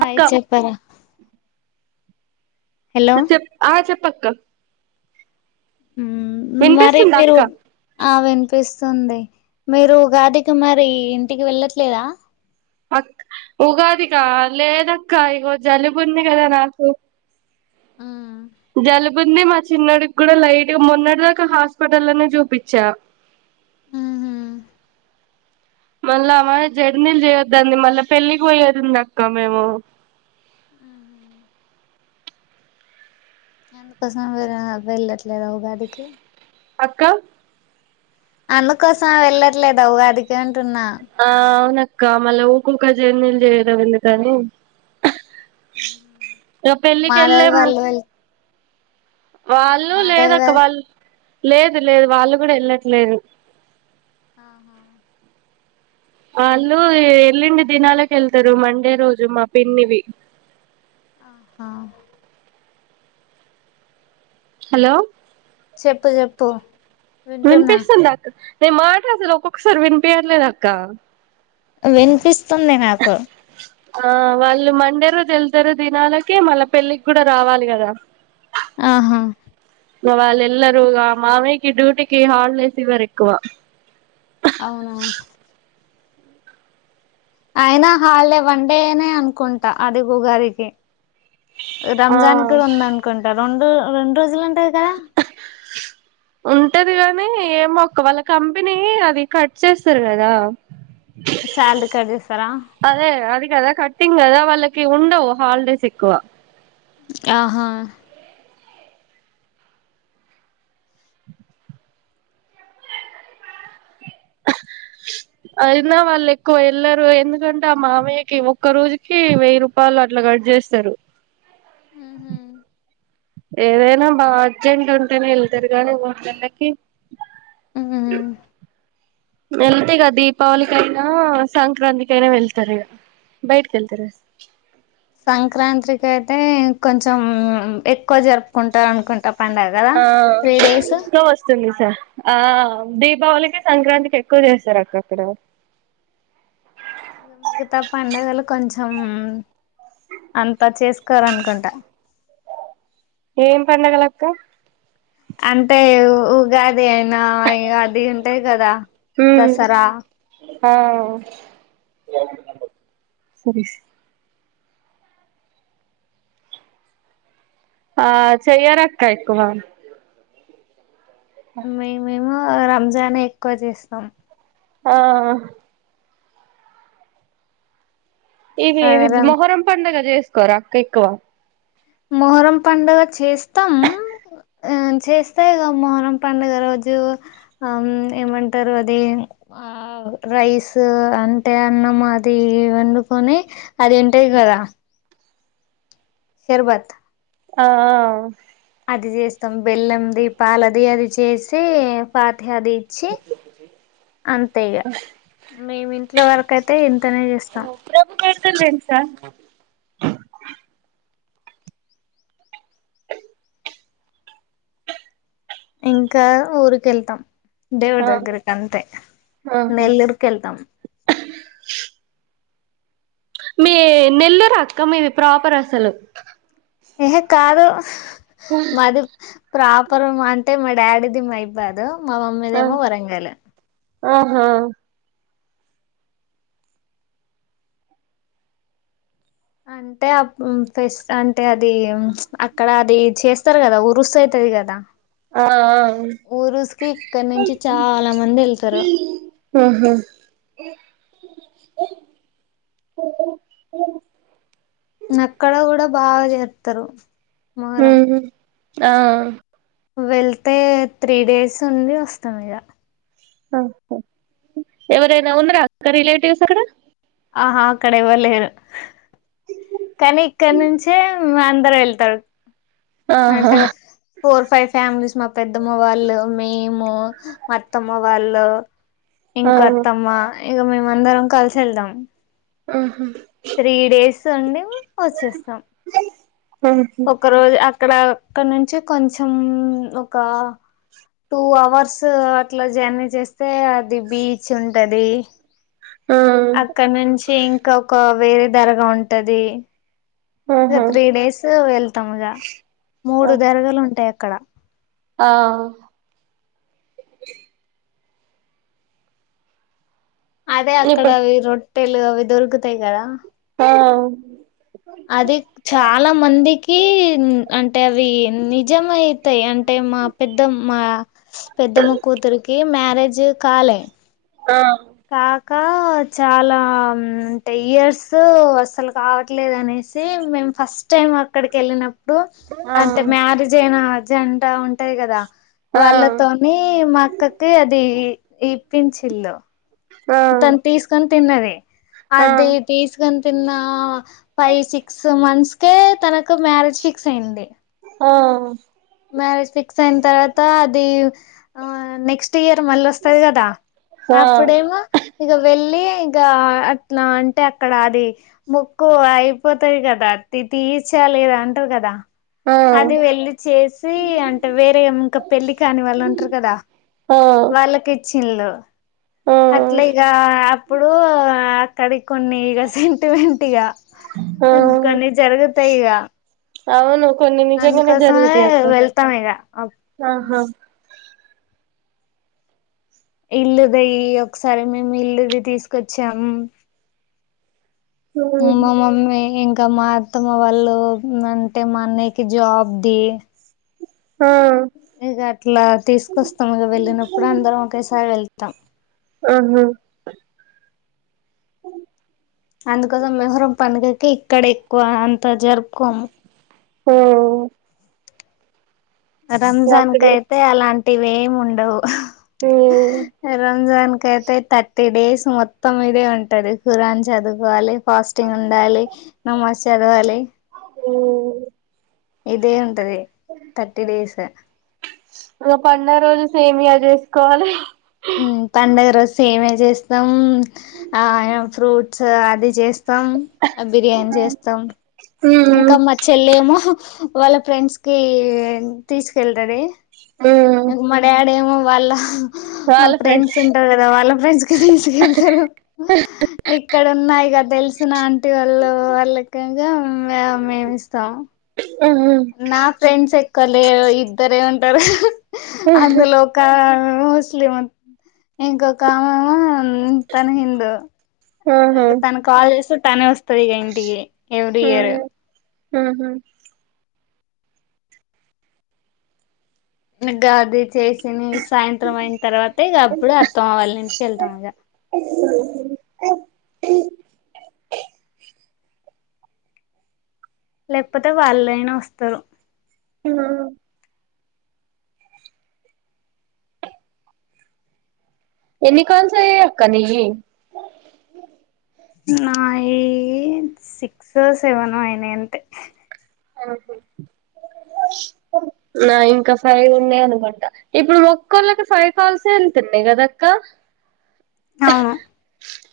Hi అక్క చెప్పరా చె చెప్ప ఆ చేప అక్క మరి వినిపిస్తుందా మీరు అక్క ఆ వినిపిస్త స్తుంది మీరు ఉగాది కి మారి ఇంటికి వెళ్ళట్లేదా అక్క ఉగాదికా లేదక్క ఇగో జలుబు ఉంది కదా నాకు ఆ జలూబ్ ఇ ముంది మా చిన్నడికి కూడా లైట్ మొన్నటిద ఒక హాస్పిటల్నే చూపించా ఉహు మళ్ళా అ జర్నీలు చేయొద్దండి మళ్ళా పెళ్లికి పోయేదింది అక్క మేము ఎందుకోసం వేర వెళ్ళట్లేద ఉగాదికి అక్క అందుకోసం వెళ్ళట్లేద ఉగాదికి అంటున్నా ఆ అవును అ మళ్ళ ఉకుకి జర్నీలు చేయడం ఎందుకని ఇంకా పెళ్లికి మాధవి వెళ్ళేము వాళ్ళు వెళ్ వాళ్ళు మాధవి లేదక్క వా వాళ్ళు లేదు లేదు వాళ్ళు కూడా వెళ్ళట్లేదు ఆహా వాళ్ళు వెళ్ళిండి దినాలకి వెళ్తారు మండే రోజు మా పిన్నివి ఆహా హలో చెప్పు చెప్పు వింటున్నా వినిపిస్తుందా అక్క నేను మాట్లాలు ఒకక్క సరి వినిపియట్లేదు అక్క వినిపిస్తుంది నాకు ఆ వాళ్ళు మండే రోజు వెళ్తారు దినాలకి మళ్ళ పెళ్ళికి కూడా రావాలి కదా ఆహా వాళ్ళు ఎల్లారు మామయ్యకి డ్యూటీకి హాలిడేస్ ఇవ్వరు ఎక్కువ అవునా అయినా హాలిడే వన్ డే నే అనుకుంటా అది ఉగాదికి ఆ రంజాన్ కూడా ఉంద అనుకుంటా రాం రెడు రోజుల త్తగా ఏమొక్క వాళ్ళ కంపెనీ అది కట్ చేస్తారు కదా శాలరీ కట్ చేస్తారా అదే అది కదా కటింగ్ కదా వాళ్ళకి ఉండవ్ హాలిడేస్ ఎక్కువ ఆహా అయినా వాళ్ళు ఎక్కువ ఎళ్లరు ఎందుకంటే ఆ మామయ్యకి ఒక్క రోజుకి వెయ్యి రూపాయలు అట్లా కట్ చేస్తారు ఏదైనా బా అర్జెంట్ ఉంటేనే వెళ్తారు గానీ మూడ్ నెల్లకి అ వెళ్తే ఇక దీపావళి కైనా సంక్రాంతికైనా వెళ్తారు ఇడ బయట్కి వెళ్తార సంక్రాంత్రికి అయితే కొంచెం ఎక్కువ జరుపుకుంటార్ అనుకుంటా పండగ కదా ఆ త్రీ డేస్ న్ లో వస్తుంది ఆ దీపావళికి సంక్రాంతికి ఎక్కువ చేస్తారు అక్కక్కడ ఇగ మిగతా పండగలు కొంచెం అంత చేసుకోర్ అనుకుంటా ఏం పండగలక్క అంటే ఉగాది అన్ నా ఇగ అది ఉంటాయి కదా దసరా ఆ సరే స్ ఆ చేయరక్క ఎక్కువ మేమె ము రంజాన్ ఎక్కువ చేస్తాం ఆ ఇది ఆ ది రం మొహరం పండుగ జెస్ కోరాక్కఎక్కువ మొహరం పండుగ చేస్తాం ఆ చేస్తే ఇగ మొహరం పండుగ రోజు ఆమ్ ఏమంటారు అది ఆ రైస్ అంటే అన్నం అది వండుకొని అదిేంటాయి గదా శర్బత్ ఆ ఆ అది చేస్తాం బెల్లంది పాలది అది చేసి పా తది ఇచ్చి అంతే ఇగా మేం ఇంట్లో వరకు అయితే ఇంతనే చేస్తాం ప్రభు బేడతలు తెలుసా ఇంకా ఊరి కెళ్తాం దేవుడ్ ఆ దగ్గర కి అంతే ఆహా మీ నెల్లురాక్క మీవి ప్రాపర్ అసలు ఏ హే కాదు మాదు ప్రాపర్ ము అంటే మా డాడీది మైబాదు మా మమ్మీ ఆ దేమో వరంగల్ ఆహా అంటే ఫస్ అంటే అది అక్కడ అది చేస్తారు కదా ఉరుస్ అయితది కదా ఆ ఊరుసుకి ఇక్కడ నుంచి చాలా మంది వెళ్తారు ఆ ఆహా ఓ నక్కడ కూడా బాగా చేత్తరు ఉ ఆ వెళ్తే త్రీ డేస్ ఉండి వస్తాం ఇగ ఎవరనా ఉన్న రా రిలేటివ్స్ అక్కడ ఆహా అక్కడ ఎవళ్లేరు కానీ ఇక్కడ నుంచే అందరు వెళ్తారు ఆహా అంటే ఫోర్ ఫైవ్ ఫ్యామిలీస్ మా పెద్దమ్మ వాళ్ళు మేము మత్తమ్మ వా వాల్లు ఆ ఇంకా అత్తమ్మ ఇగ మేము మ అందరం కలిసి వెళ్దాం ఊహు త్రీ డేస్ అండి వచ్చేస్తాం ఆహా ఒక రోజు అక్కడ అక్కడ నుంచి కొంచెం ఒక టూ అవర్స్ అట్లా జర్నీ జేస్తే అది బీచ్ ఉంటది ఆ అక్కడ నుంచి ఇంకా ఒక వేరే ధరగా ఉంటది ఇక ఆహా త్రీ డేస్ వెళ్తాం ఇగ మూడు దర్గాలు ఉంటాయి అక్కడ ఆ అదే ఇప్పుడు అక్కడవి రొడ్ తెలుగు అవి దొరుకుతాయి కదా ఆ అది చాలా మందికి కి అంటే అవి నిజమయితాయి అంటే మా పెద్ద మా పెద్దమ్మ కూతురికి మ్యారేజ్ కాలే ఆ ఇంకా చాలా అంటే ఇయర్స్ అసలు కావట్లేదు అనేసి మేము ఫస్ట్ టైం అక్కడికి యెళ్ళిన ఇప్పుడు ఆ అంటే మ్యారేజ్ అయినా జంట ఉంటాయి గదా ఆ వాళ్ళతోని మా అక్కకి అది ఇప్పించిన్లో ఆ తను తీసుకొని తిన్నది ఆ అధే తీసు కొ తిన్న ఫైవ్ సిక్స్ మంత్స్ కే తనకు మ్యారేజ్ ఫిక్స్ అయింది. ఆ మ్యారేజ్ ఫిక్స్ అయిన తర్వాత అది ఆ నెక్స్ట్ ఇయర్ మళ్ళా వస్తది కదా ఆ అప్పుడేమో ఇగ వెళ్ళి ఇగా అట్లా అంటే అక్కడ అది మొక్కు అయిపోతది కదా తి తీర్చాలి అంటరు కదా ఆ అది వెళ్లి చేసి అంటే వేరే ఇంకా పెళ్ళి కాని వాళ్ళు ఉంటరు కదా ఆ ఆ వాళ్ళకి ఇచ్చి ల్లు అట్లా ఇగ ఆ అప్పుడు కడి కొన్ని ఇగా సెంటిమెంట్ ఇగా కొకొన్నీ జరుగుతయి ఇగా అవును. కొన్ని నిజంగనే జరుగుతయి అక్కా. వెళ్తాం ఇగ ఆహా ఇల్లుదయి ఒకసారి మేము ఇల్లుది తీసుకొచ్చాం. మేమమ్మి ఇ ఇంకా మా అత్తమా వాళ్ళు అంటే మా అన్నయ్యకి జాబ్ది ఆ ఇగా అట్లా తీసుకొస్తాం ఇగ వెళ్ళినప్పుడు అందరం ఒకేసారి వెళ్తాం. ఆహా అందుకోసం మొహరం పండుగ కి ఇక్కడ ఎక్కువ అం తజర్పుకోము. ఓ రంజాన్ అక్కడే కయితే అలాం ఇవేము ఉండవు. మ్మ్ రంజాన్ కయితే థర్టీ డేస్ మొత్తం ఇదే ఉంటది ఖురాన్ చదువుకోవాలి. ఫాస్టింగ్ ఉండాలి. నమాజ్ చదవాలి. ఓ ఇదే ఉంటది థర్టీ డేస్. ఇగ పండగ రోజు సేమియా చేసుకోవాలి. హ్ పండుగ రోజు సేమియా చేస్తాం. ఆ ఫ్రూట్స్ అది చేస్తాం, బిర్యానీ చేస్తాం. మ్మ్ ఇంకా మ చెల్లెమో వాళ్ళ ఫ్రెండ్స్ కి తీసుకెళ్తది. [inaudible] ఇగ మాడాడేమో వాళ్ళా ఆ ఫ్రెండ్స్ ఉంటరు కదా వాళ్ళ ఫ్రెండ్స్ కి తీసుకెళ్తరు ఎక్కడ ఉన్నాయి కదా తె సునా అంటే వాళ్ళు వాళ్ళకేమీ మేమే ఇస్తాం మ్మ్ నా ఫ్రెండ్స్ ఎక్కువ్ లేరు ఇద్దరే ఉ ంటారు అందులో ఒక ముస్లీమ్ ఇంకోకామా మ్మ్ తను హిందు ఆహా ఇగ తన కాల్ సుట్టనే వస్తది ఇక ఇంటికి ఎవ్రీ ఇయరు మ్మ్ హ్మ్ ఇంక అదే చేసి తినేసి సాయంత్రం అయిన తర్వాత ఇక అప్పుడు అత్తమ్మ వాళ్ళ ఇంటికి వెళ్తాం ఇక అ లేకపోతే వాళ్ళయినా వస్తారు ఎవరు ఎన్ని కాల్స్ అయ్యాయక్క నీవి నాయి సిక్సో, సెవెనో అయినాయి అంతే నావి ఇంకా ఫైవ్ ఉన్నాయి అనుకుంటా ఇప్పుడు ఒక్కళ్ళకి ఫైవ్ కాల్సే వెళ్తున్నాయి కదక్క అవును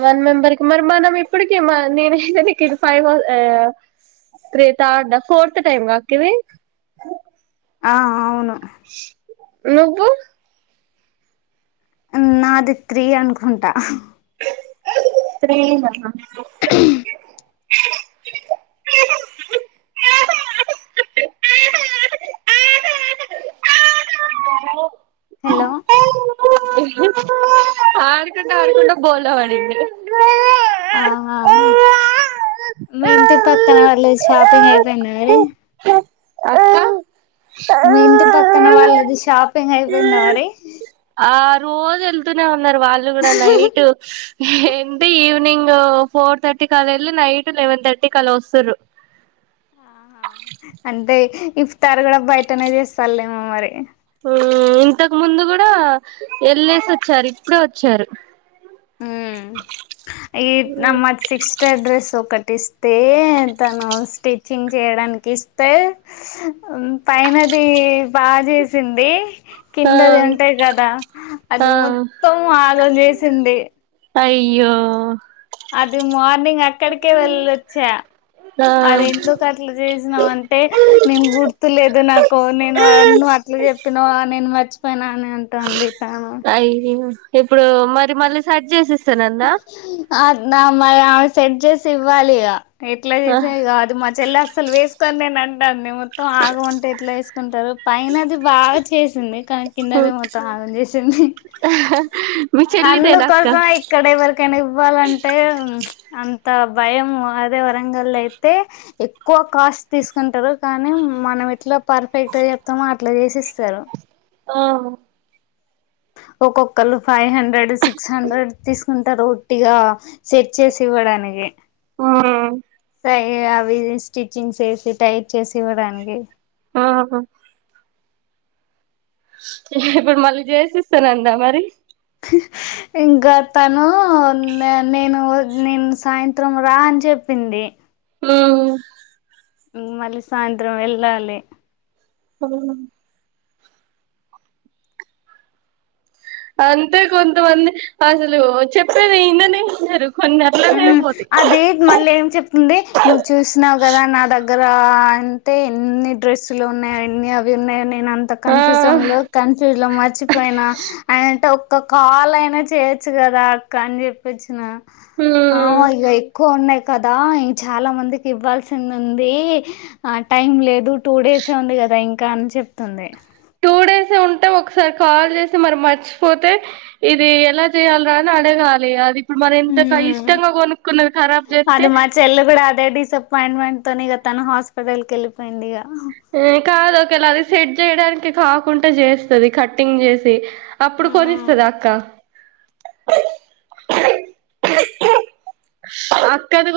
వన్ మెంబర్కిి మరి మనం ఇప్పటికి మరి నేను ఇప్పటికి five, three third fourth time మాకిది ఆ అవును నువ్వు నాది త్రీ అనుకుంటా త్రీ యేన ఇంకా హలో ఆడుకుంట ఆడుకుంట బోల్తా పడిండు అ ఆ మీ ఇంటి పక్కవాళ్ళది షాపింగ్ అయిపోయిందా మరి అక్క మీ ఇంటి పక్కన వాళ్ళది షాపింగ్ అయిపోయిందా మరి ఆ రోజు వెళతునే ఉన్నారు వాళ్ళు కూడా నైట్ ఏంటి ఈవినింగ్ ఫోర్ థర్టీకి అలా వెళ్ళి నైట్ లెవెన్ థర్టీకి అలా వస్తారు ఆహా అంటే ఇఫ్తారు కూడా బయటనే చేస్తారులేమో మరి ఇంతకు ముందు కూడా వెళ్ళేసి వచ్చారు ఇప్పుడే వచ్చారు ఏక్ నమ్మక్ సిక్స్ట్ అడ్రెస్ ఒకటిస్త తే అతను స్టిచ్చింగ్ చేయడానికి ఇస్తే పైనది బా చేసింది ఆ కిందది ఉంటాయి కదా ఆ అది మొత్తం ఆగం చేసింది అయ్యో అది మార్నింగ్ అక్కడికే వెళ్లొచ్చా ఆ అది ఎందుకు అట్లా చేసినావ్ అంటే నేను గుర్తులేదు నాకు నేను నువు అట్లు చెప్పినావ్ నేను మ మర్చిపోయిన అని అంటాంది తను అయ్యో ఇప్పుడు మరి మళ్ళీ సజ్ జసిస్ తనంద నా మరి ఆమె సెట్ జేసి ఇవ్వాలిగా ఎట్లా చేసేవి కాదు మా చెల్లి అస్సలు వేసుకొని నేను అం అంటాంది మొ మొత్తం ఆగమంటే ఎట్లా వేసుకుంటారు పైన అది బాగా చేసింది కానీ కిందనే మొత్తం ఆగం చేసింది మీ చెల్లిదేనా అక్క అందుకోసమె ఎవరికైనా ఇవ్వాలంటే అం అంత భయం అదే వరంగల్లో అయితే ఎక్కువ కాస్ట్ తీసుకుంటారు కానీ మనం ఎట్లా పర్ఫెక్ట్ గా చెప్తామో అట్లా చేసి ఇస్తారు ఆ ఒక్కొక్కళ్ళు five hundred sick six hundred తీసుకుం టారు ఉట్టిగా సెడ్ చేసి ఇవ్వడానికి సై ఏఅవి స్టిచ్చింగ్ చేసి టైట్ చేసి ఇవ్వడానికి ఆ హ ఇప్పుడు మళ్ళీ చేసిస్తానందా మరి ఇంకా తను నేను నేను సాయంత్రం రా అని చెప్పింది ఉ మళ్ళీ సాయంత్రం వెళ్ళాలి అవున అంతే కొంతమంది అసలు చెప్పేది ఇననే ఇనరు ఉ అది మళ్ళీ ఏం చెప్తుంది నువ్వు చేస్ చేసినావు కదా నా దగ్గర అంటే ఎన్ని డ్రెస్సులు ఉన్నాయ ఎన్ని అవి ఉన్నాయని నేను అంత ఆ కన్ఫ్యూజమ్ లొ కన్ఫ్యూజ్ లో మ మర్చిపోయినా అయనటో ఒక్క కాల్ అయినా చేయొచ్చు కదా అక్క అని చెప్పొచ్చిన ఆ మ్మ్ ఇగ ఎక్కు కదా ఇంగ్ చాలా మందికి ఇవ్వాల్సింది ఉంది ఆ టైం లేదు టూ డేసే ఉంది కదా ఇంకా అని చెప్తుంది టు డేస్ ఉంటే ఒకసారి కాల్ చేసి మరి మర్చిపోతే ఇది ఎలా చేయాలరా అని అడగాలి అది ఇప్పుడు మర ఇంత క హ్మ్. ఇష్టంగా కొనుక్కున్నది ఖరాబ్ చేస్తే అది మా చెల్లి కూడా అదే డిస్సప్పాయింట్మెంట్ తోని ఇక తన హాస్పిటల్ క వెళ్ళిపోయింది ఇగ ఏ కాదు ఒక ఏళ అది సేట్ జేయడానికి కాకుంట చేస్తది కట్టింగ్ చేసి అప్పుడు ఆ కొనిస్తద అక్క అక్కది కూడా